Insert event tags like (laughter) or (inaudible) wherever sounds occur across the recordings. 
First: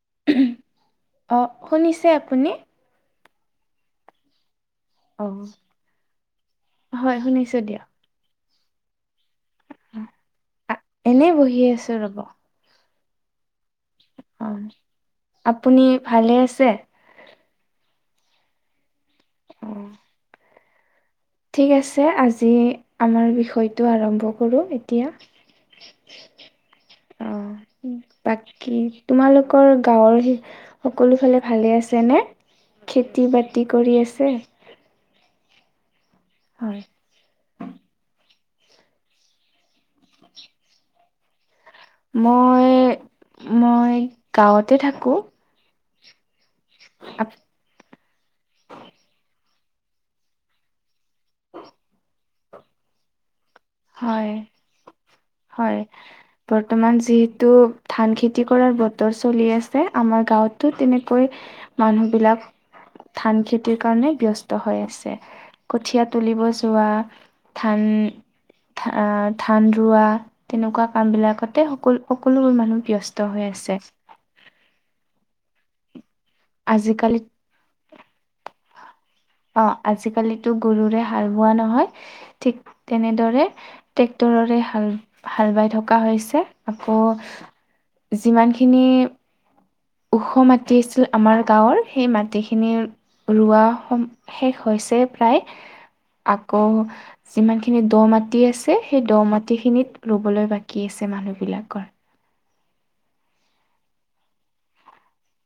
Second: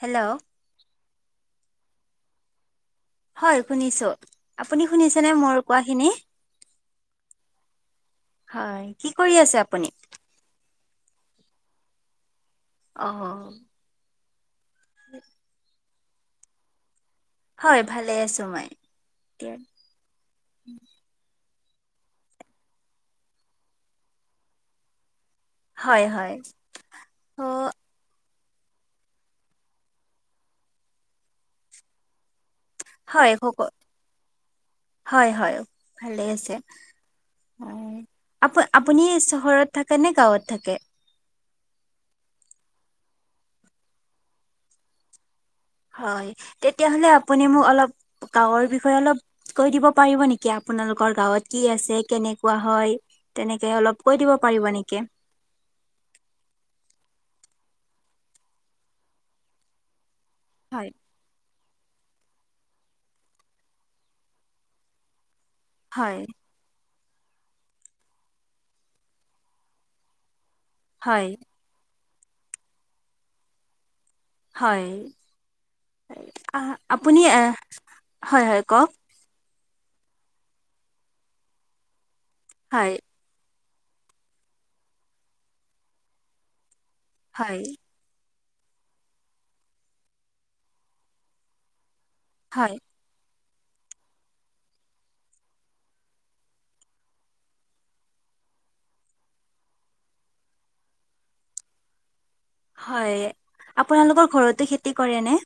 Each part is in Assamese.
হেল্ল' অ শুনিছে আপুনি। হয় শুনিছোঁ। আপুনি অ শুনিছেনে মোৰ কোৱা খিনি হয় শুনিছোঁ দিয়ক। হয়। কি কৰি আছে আপুনি। আ- এনেই বহি আছো ৰব। আহ আহ। অ আপুনি ভালে আছে। হয় ভালে আছোঁ মই। অ' ঠিক আছে আজি আমাৰ বিষয়টো আৰম্ভ কৰো এতিয়া। হয় হয় অ। বাকী তোমালোকৰ গাঁৱৰ সকলো ফালে ভালে আছে নে। খেতি হয় ক বাতি কৰি আছে। হয় হয় ভালে আছে হয়। অ। আপ আপুনি চহৰত থাকে নে গাঁৱত থাকে? মই মই গাঁৱতে থাকোঁ। হয়, তেতিয়াহলে আপুনি মোক অলপ গাঁৱৰ বিষয়ে অলপ। কৈ দিব পাৰিব নেকি আপোনালোকৰ গাঁৱত কি আছে! কেনেকুৱা হয়। তেনেকে অলপ কৈ দিব হয় পাৰিব নেকি হয়, বৰ্তমান যিহেতু। ধান খেতি কৰাৰ বতৰ চলি আছে আমাৰ গাঁৱতো হয় তেনেকৈ। মানুহবিলাক ধান খেতিৰ কাৰণে ব্যস্ত হৈ আছে। কঠীয়া হয় তুলিব যোৱা, ধান ধান ৰোৱা। তেনেকুৱা কাম হয় বিলাকতে সকলো সকলোবোৰ মানুহ ব্যস্ত হৈ আছে। হয় আজিকালি আপুনি হয় হয় কওক। অ আজিকালিতো গৰুৰে হাল বোৱা নহয় ঠিক হয় তেনেদৰে। ট্ৰেক্টৰৰে হাল হাল বাই থকা হৈছে আকৌ। হয় যিমানখিনি ওখ মাতি আছিল আমাৰ গাঁৱৰ। সেই মাটিখিনি হয় ৰোৱা শেষ হৈছে প্ৰায় আকৌ যিমান খিনি দ মাটি আছে, সেই দ মাটি খিনিত ৰুবলৈ বাকী আছে। মানুহ বিলাকৰ। হয় আপোনালোকৰ ঘৰতো খেতি কৰে নে।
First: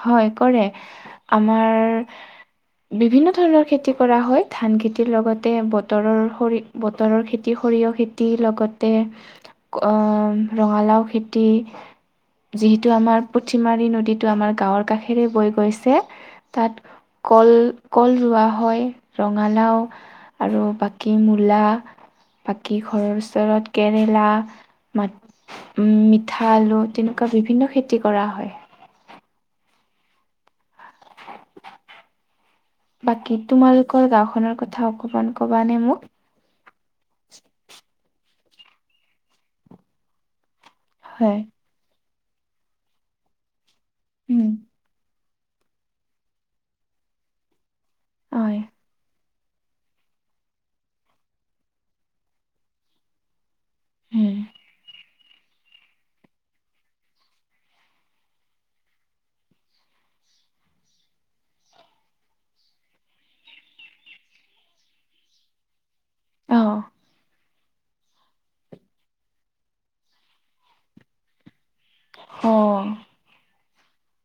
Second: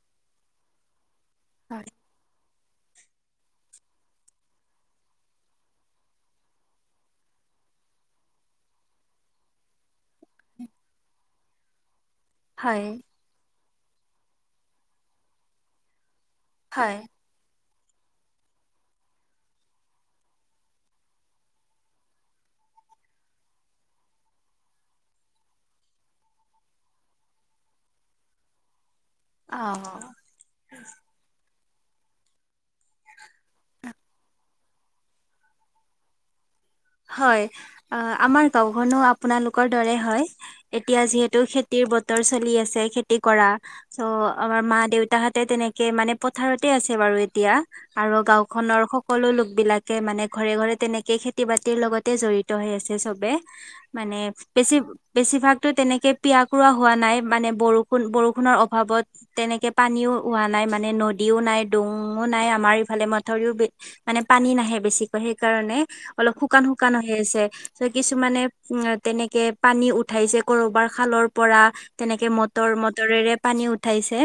হয় কৰে হয় আমাৰ। বিভিন্ন ধৰণৰ খেতি কৰা হয়, ধান খেতিৰ লগতে বতৰৰ সৰিয়হ বতৰৰ খেতি। খেতি লগতে ৰঙালাও খেতি। হয় যিহেতু আমাৰ পুথিমাৰী নদীটো আমাৰ গাঁৱৰ কাষেৰে বৈ গৈছে, তাত হয় কল কল ৰোৱা হয়, ৰঙালাও, আৰু বাকী মূলা বাকী ঘৰৰ ওচৰত কেৰেলা, মা উম, মিঠা আলু, তেনেকুৱা বিভিন্ন খেতি কৰা হয়। অ' - অ'। (unintelligible) বাকী তোমালোকৰ গাঁওখনৰ কথা অকণমান ক'বানে মোক? হয়, অ' আমাৰ গাওঁখনো আপোনালোকৰ দৰে হয়। এতিয়া যিহেতু হয় খেতিৰ বতৰ চলি আছে, খেতি কৰা। ছো উম আমাৰ মা-দেউ তাহঁতে তেনেকে মানে, পথাৰতে আছে বাৰু এতিয়া। আৰু হয় গাঁওখনৰ সকলো লোক বিলাকে মানে ঘৰে - ঘৰে তেনেকে খেতি-বাতিৰ লগতে জড়িত হৈ আছে সবে। মানে উম বেছি বেছিভাগতো তেনেকে পিয়া কৰোৱা হোৱা নাই, মানে বৰষুণ- বৰষুণৰ অভাৱত তেনেকে পানী ও হোৱা নাই, মানে নদীও নাই, ডোঙো নাই, আমাৰ ইফালে। মথাৰিও বে- মানে পানী নাহে বেছি সেই কাৰণে অলপ সুখ অ শুকান - শুকান হৈ আছে। ছো, কিছুমানে উম তেনেকে পানী উঠাইছে ক'ৰবাৰ খালৰ পৰা তেনেকে অ মটৰ- মটৰেৰে পানী উঠাইছে।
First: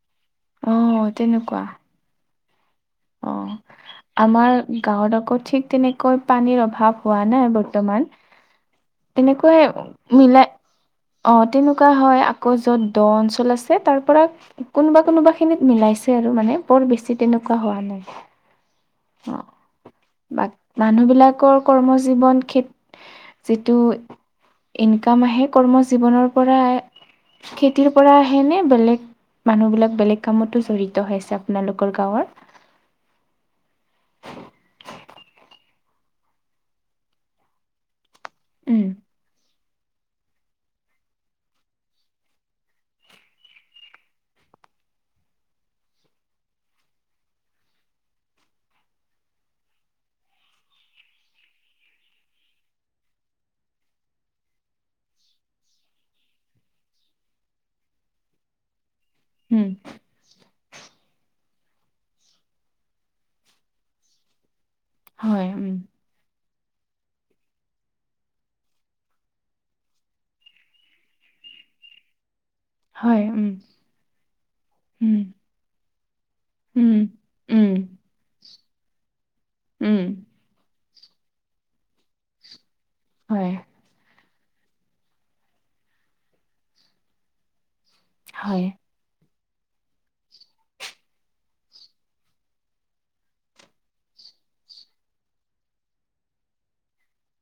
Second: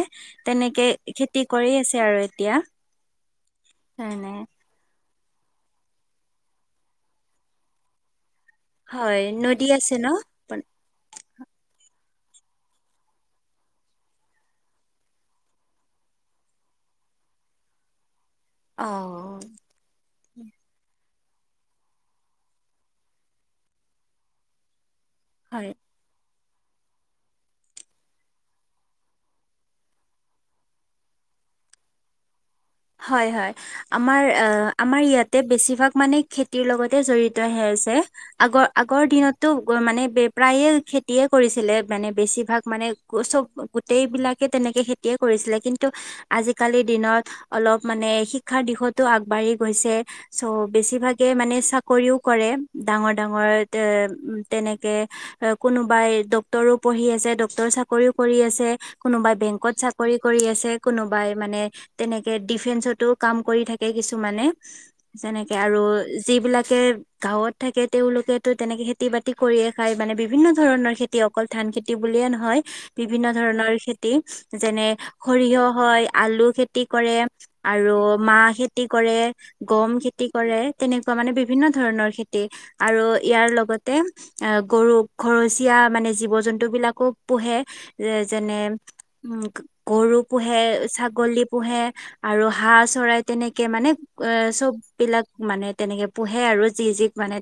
অ তেনেকে খেতি তেনেকুৱা কৰি আছে আৰু এতিয়া। অ'। কাৰণে আমাৰ গাঁৱত আ কো ঠিক তেনেকৈ পানীৰ অভাৱ হোৱা নাই বৰ্তমান। হয় তেনেকুৱাই নদী আছে ন মিলাই- অ' তেনেকুৱা হয় আকৌ য'ত দ' অঞ্চল আছে, তাৰপৰা কোনোবা - কোনোবাখিনিত মিলাইছে আৰু মানে, বৰ বেছি তেনেকুৱা হোৱা নাই। অ অ' বাক- মানুহবিলাক কৰ কৰ্ম-জীৱন ক্ষে- যিটো ইনকাম আহে হয় কৰ্ম-জীৱনৰ পৰা- খেতিৰ পৰা আহে নে বেলেগ মানুহবিলাক বেলেগ কামতো জড়িত আছে আপোনালোকৰ গাঁৱৰ? হয় - হয়। আমাৰ অ' আমাৰ ইয়াতে বেছিভাগ মানে খেতিৰ লগতে জড়িত হে আছে। আগৰ - উম আগৰ দিনতো মানে পে- প্ৰায়ে খেতিয়ে কৰিছিলে মানে, বেছিভাগ মানে চব গোটেইবিলাকে তেনে কে খেতিয়ে কৰিছিলে। কিন্তু আজিকালিৰ দিনত অলপ মানে শিক্ষাৰ দিশতো আগবাঢ়ি গৈছে। ছো বেছিভাগে মানে চাকৰিও কৰে। ডাঙৰ - ডাঙৰ অ'- তেনেকে, কোনোবাই ডক্তৰো পঢ়ি আছে। ড ক্টৰ চাকৰিও কৰি আছে, কোনোবাই উম বেংকত চাকৰি কৰি আছে, কোনোবাই মানে তেনে ডিফেন্সতো কাম কৰি থাকে কিছুমানে। হয় যেনেকে উম আৰু যিবিলা কে গাঁৱত থাকে, তেওঁলোকেতো তেনেকে খেতি-বাতি কৰিয়ে খায়। মানে বিভিন্ন ধৰণৰ খেতি, অকল ধা ন খেতি বুলিয়ে নহয়। হয় বিভিন্ন উম ধৰণৰ খেতি যেনে উম সৰিয়হ হয়, আলু খেতি উম কৰে উম আৰু মাহ খেতি কৰে, গম উম খেতি কৰে। তেনেকুৱা মানে বিভিন্ন ধৰণৰ খেতি। আৰু ইয়াৰ হয় লগতে অ' গৰু- ঘৰচীয়া মানে জীৱ -জন্তুবিলাকো পোহে যে- যেনে, হয় উম- গৰু পোহে, ছাগলী পোহে আৰু হাঁহ চৰায়, তেনেকে মানে অ'- চব বিলাক মানে, তেনেকে পোহে আৰু যি - যিক মানে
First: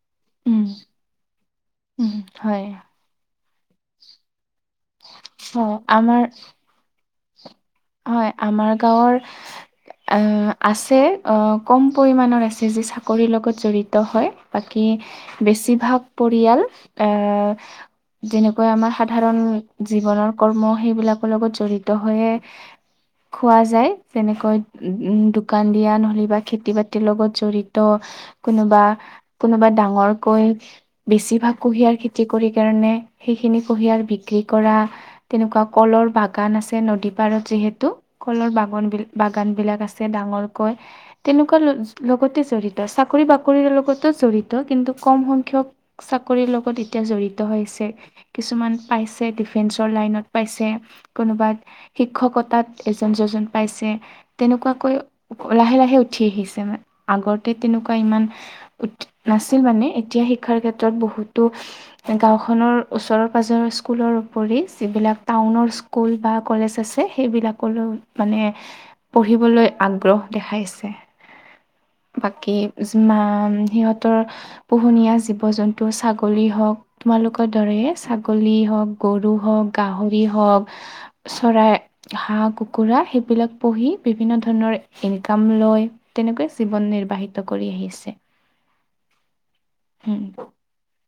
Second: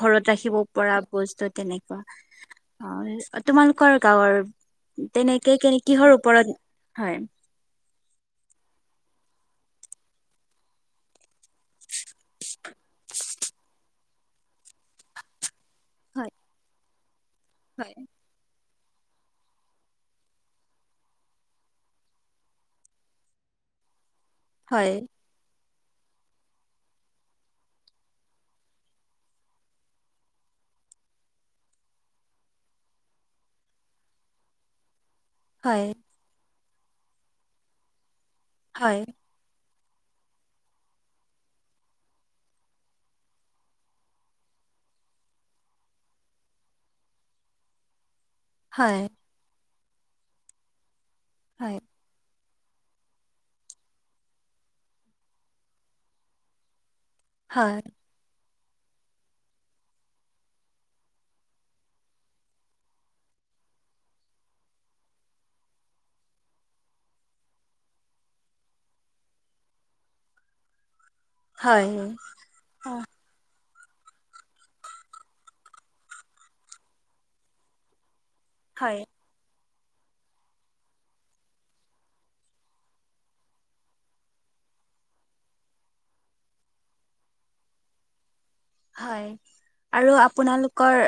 ঘৰত ৰাখিব উম পৰা বস্তু তেনেকুৱা। উম হয় অ'- তোমালোকৰ গাঁৱৰ তেনেকে হয় কেনে- কিহৰ আমাৰ ওপৰত হয়? হয়, আমাৰ গাঁৱৰ অ' আছে অ' কম পৰিমাণৰ আছে, যি চাকৰিৰ লগত জড়িত হয়। বাকী বেছি ভাগ পৰিয়াল অ' হয় যেনে কৈ আমাৰ সাধাৰণ জীৱনৰ কৰ্ম সেইবিলাকৰ লগত জড়িত হৈয়ে খোৱা যায় যেনেকৈ হয় শুকান দিয়া নিদিবা বা খেতি -বাতিৰ লগত জড়িত কোনোবা কোনোবা ডাঙৰকৈ বেছিভাগ কুঁহিয়াৰ খেতি কৰি কাৰণে সেইখিনি কুঁহিয়াৰ বিক্ৰী কৰা তেনেকুৱা হয় কলৰ বাগান আছে নদী পাৰত যিহেতু কলৰ বাগান বি হয় বাগান বিলাক আছে। ডাঙৰকৈ তেনেকুৱা লগতে জড়িত চাকৰি বাকৰিৰ লগতো জড়িত কিন্তু কম সংখ্যক চাকৰিৰ লগত এতিয়া জড়িত হৈছে কিছুমান হয় পাইছে ডিফেন্সৰ লাইনত পাইছে কোনোবা হয় শিক্ষকতাত এজন দুজন পাইছে তেনেকুৱাকৈ লাহে লাহে উঠি আহিছে মানে আগতে হয় তেনেকুৱা ইমান উ নাছিল মানে এতিয়া শিক্ষাৰ ক্ষেত্ৰত বহুতো গাওখনৰ ওচৰৰ -পাজৰ স্কুলৰ উপৰি যিবিলাক টাউনৰ স্কুল বা কলেজ আছে সেইবিলাকলৈ মানে পঢ়িবলৈ আগ্ৰহ দেখাইছে। হয় হয় বাকী অ যিমান সিহঁতৰ পোহনীয়া জীৱ-জন্তু ছাগলী হওক তোমালোকৰ দৰেই ছাগ গলি হওক, হয় গৰু হওঁক, গাহৰি হওঁক চৰাই, হাঁহ-কুকুৰা সেইবিলাক পুহি বিভিন্ন ধৰণৰ ইনকাম লয়। তেনেকুৱা জীৱন নিৰ্বাহিত কৰি আহিছে। হয় আৰু উম, আপোনালোকৰ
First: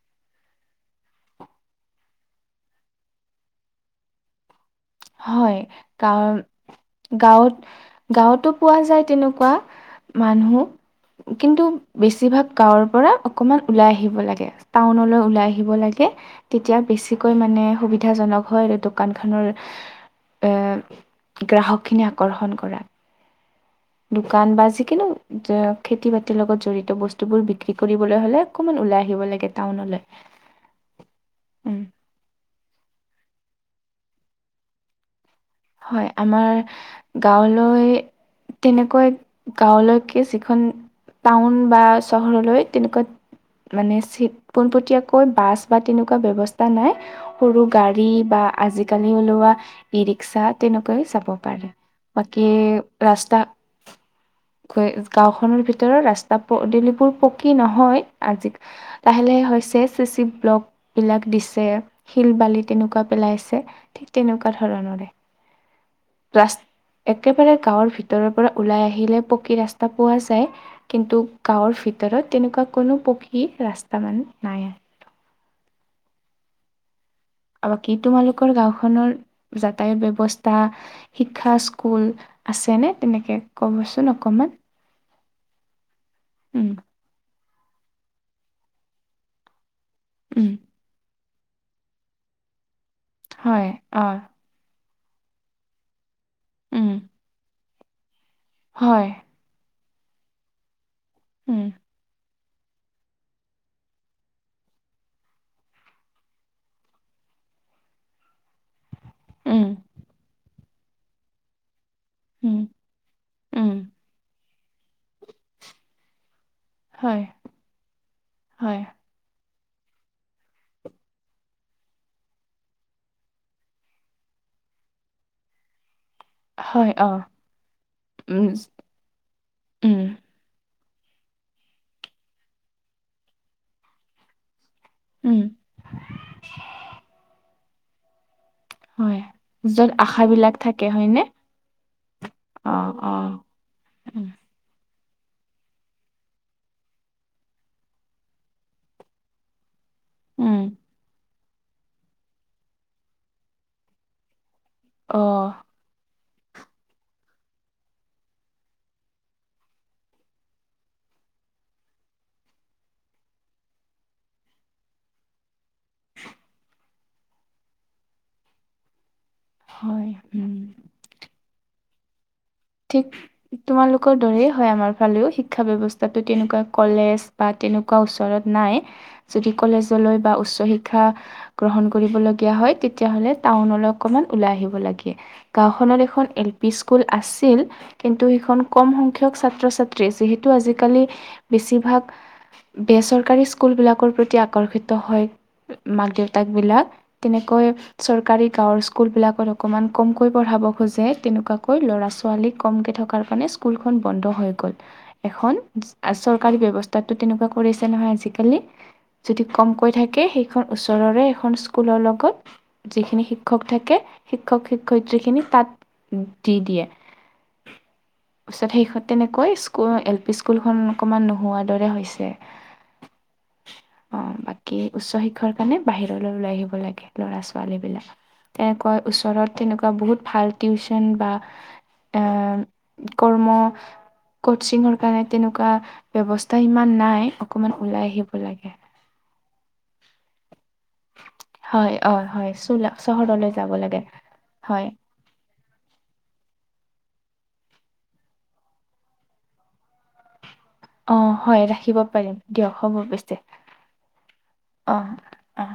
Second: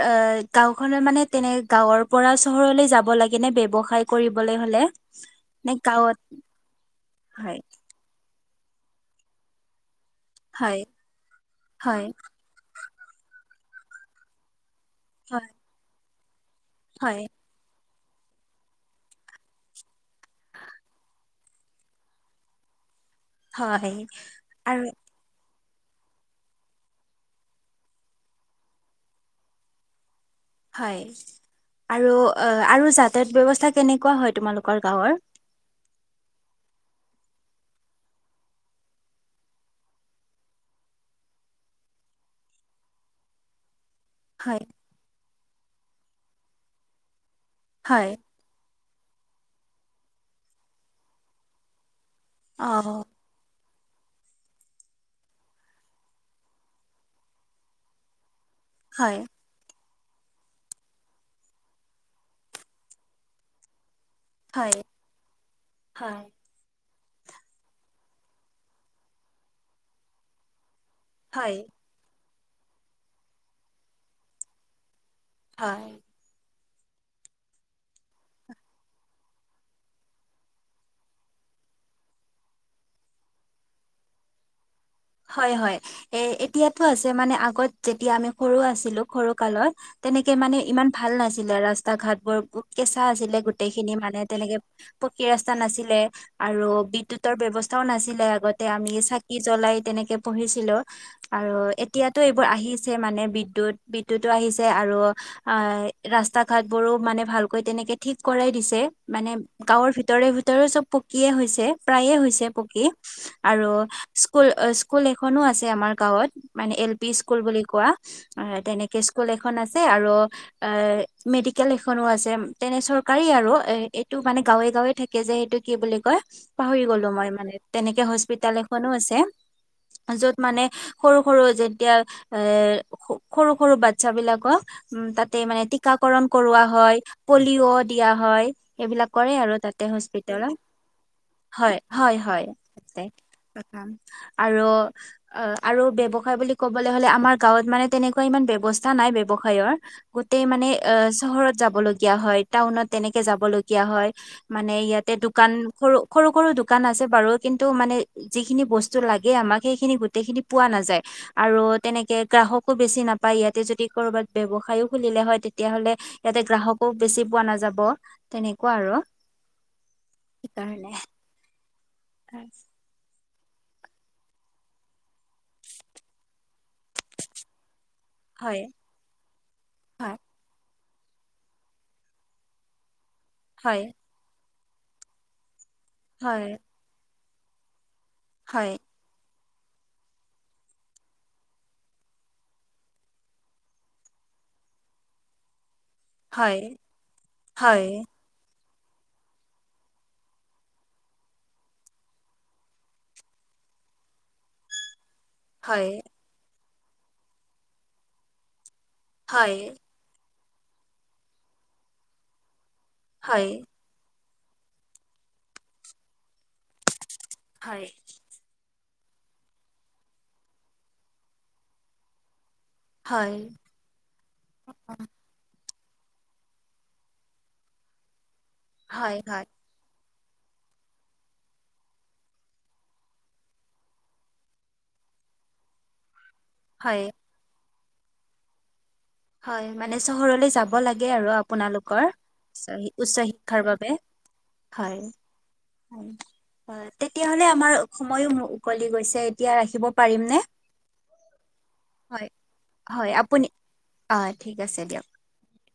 গাঁওখনৰ মানে তেনে গাঁৱৰ পৰা চহৰলৈ যাব লাগে নে ব্যৱসায় কৰিবলৈ হ'লে। হয় নে গাঁৱত গাৱৰ হয় গাঁৱত গাঁৱতো পোৱা যায় তেনেকুৱা। হয় মানুহ কিন্তু হয় বেছিভাগ গাঁৱৰ পৰা অকমান ওলাই আহিব লাগে। টাউনলৈ হয় ওলাই আহিব লাগে, তেতিয়া হয় বেছিকৈ মানে সুবিধা সুবিধাজনক হয় আৰু দোকানখনৰ এ, গ্ৰাহক খিনি আকৰ্ষণ কৰা। হয় দোকান বা আৰু জিকিনো যে খেতি-বাতিৰ লগত জড়িত বস্তুবোৰ বিক্ৰী কৰিবলৈ হ'লে অকণমান ওলাই আহিব লাগে টাউনলৈ। হয় উম, আৰু আৰু যাতা য়ত ব্যৱস্থা কেনেকুৱা হয় তোমালোকৰ গাঁৱৰ? হয়, আমাৰ গাঁৱলৈ তেনেকৈ গাঁৱলৈকে যিখন টাউন বা চহৰলৈ তেনেকুৱা মানে চিট হয় পোনপটীয়াকৈ বাছ বা তেনেকুৱা ব্যৱস্থা নাই। সৰু গাড়ী হয় বা আজিকালি ওলোৱা ই ৰিক্সা তেনেকৈ যাব পাৰে। বাকি অ ৰাস্তা গাওখনৰ ভিতৰত ৰাস্তা পদূলিবোৰ পকী নহয়। আজি লাহে হয় লাহে হৈছে। চিচি ব্লক বিলাক দিছে শিল বালি তেনেকুৱা পেলাইছে। ঠিক তেনেকুৱা হয় ধৰণৰে। হয়। ৰাচ একেবাৰে গাঁৱৰ ভিতৰৰ পৰা ওলাই আহিলে পকী ৰাস্তা পোৱা যায়। কিন্তু হয় গাঁৱৰ ভিতৰত তেনেকুৱা কোনো পকী ৰাস্তা মানে নাই। হয়। বাকী তোমালোকৰ গাঁওখনৰ যাতায়ত ব্যৱ্স্থা শিক্ষা স্কুল আছেনে? তেনেকে ক'বচোন অকণমান। হয়, হয় এ এতিয়াতো আছে মানে আগত যেতিয়া আমি সৰু আছিলো সৰু কালত তেনেকে উম মানে ইমান ভাল নাছিলে। ৰাস্তা-ঘাট বোৰ কেঁচা আছিলে। হয় গোটেই খিনি অ মানে তেনেকে পকী ৰাস্তা নাছিলে, আৰু উম বিদ্যুতৰ ব্যৱস্থাও নাছিলে আগতে আমি চাকি জ্বলাই তেনেকে পঢ়িছিলো আৰু এতিয়াতো এই তোৰ আহিছে মানে বিদ্যুত। বিদ্যুতো আহিছে আৰু অ' ৰাস্তা-ঘাট বোৰো মানে ভাল ভালকৈ তেনেকে ঠিক কৰাই দিছে মানে গাঁৱৰ ভিতৰে ভিতৰে চব পকিয়ে হৈছে। প্ৰায়ে হৈছে পকী আৰু স্কুল, স্কুল এখনো আছে আমাৰ গাঁৱত। মানে এল পি স্কুল বুলি কোৱা। অ' তেনেকে স্কুল এখন আছে আৰু এ মেডিকেল এখনো আছে তেনে চৰকাৰী আৰু এ এইটো মানে গাঁৱে-গাঁৱে থাকে যে সেইটো কি বুলি কয়? পাহৰি গলো মই মানে। তেনেকে উম, হস্পিটেলত এখনো আছে উম, যত মানে সৰু-সৰু যেতিয়া এ সৰু-সৰু বাচ্ছা বিলাকক উম, তাতে মানে টীকাকৰণ কৰোৱা হয় পলিঅ' দিয়া হয়। সেইবিলাক হয়। কৰে আৰু তাতে য'ত হস্পিতেলত। আশাবিলাক থাকে হয়নে? হয়, হয়, হয় অ', অ', আৰু উম, আৰু অ, আৰু ব্যৱসায় বুলি ক'বলৈ হলে আমাৰ গাঁৱত মানে তেনেকুৱা ইমান ব্যৱস্থা নাই ব্যৱসায় গোটেই উম, মানে চহৰত যাব লগীয়া হয়। টাউনত তেনেকে যাবলগীয়া হয়। মানে ইয়াতে দোকান অ', সৰু, সৰু সৰু দোকান আছে বাৰু কিন্তু মানে যিখিনি বস্তু লাগে আমাক সেইখিনি গোতেই খিনি পোৱা নাযায় আৰু তেনেকে গ্ৰাহকো বেছি নাপায় ইয়াতে যদি কৰবাত ব্যৱসায়ও খুলিলে হয় তেতিয়া হলে ইয়াতে গ্ৰাহকো বেছি পোৱা নাযাব তেনেকুৱা আৰু হয় উম হয় ঠিক তোমালোকৰ দৰেই হয় আমাৰ ফালেও শিক্ষা ব্যৱস্থাটো তেনেকুৱা কলেজ বা তেনেকুৱা ওচৰত হয়, নাই যদি হয়। কলেজলৈ বা উচ্চ শিক্ষা শিক্ষা গ্ৰহণ কৰিবলগীয়া হয় তেতিয়াহলে হয় টাউনলৈ অকমান ওলাই আহিব লাগে গাঁওখনত এ হয় এল পি স্কুল আছিল কিন্তু সেইখন হয় কম সংখ্যক ছাত্ৰ ছাত্ৰী যিহেতু আজিকালি বেছিভাগ বেচৰকাৰী স্কুলবিলাকৰ প্ৰতি আকৰ্ষিত হয়। মাক দেউতাক হয় বিলাক তেনেকৈ হয় চৰকাৰী গাঁৱৰ। স্কুল বিলাকত অকণমান কমকৈ পঢ়াব খোজে তেনেকুৱাকৈ ল'ৰা ছোৱালী ছোৱালী কমকে থকা কাৰণে স্কুলখন বন্ধ হৈ গল। এখন হয় চৰকাৰি ব্যব তাতো তেনেকুৱা কৰিছে নহয় আজিকালি যদি হয় কমকৈ থাকে এখন ওচৰৰে এখন স্কুলৰ লগত যিখিনি হয় শিক্ষক থাকে শিক্ষক শিক্ষয়িত্ৰীখিনি তাত দি দিয়ে হয় তাৰপিছত সেইষত তেনেকৈ স্কুল এল পি স্কুলখন অকণমান নোহোৱাৰ দৰে হৈছে হয় অ বাকী উচ্চ শিক্ষাৰ সেইকাৰণে বাহিৰলৈ ওলাই আহিব লাগে ল'ৰা ছোৱালী বিলাক তেনেকৈ হয় হয় ওচৰত তেনেকুৱা বহুত ভাল টিউচন বা এ কৰ্ম কচিঙৰ কাৰণে তেনেকুৱা ব্যৱস্থা ইমান হয় নাই অকমান ওলাই আহিব লাগে। হয় মানে চহৰলৈ যাব। লাগে আৰু হয় আপোনালোকৰ অ', হয় চোলা উচ্চ চহৰলৈ শিক্ষাৰ যাব বাবে লাগে হয়। হয় অ তেতিয়াহলে আমাৰ সময়ো উকলি গৈছে এতিয়া ৰাখিব পাৰিমনে। অ', হয় ৰাখিব হয় পাৰিম দিয়ক হ'ব হয় পিছে আপুনি অ ঠিক আছে দিয়ক। অ', অ'।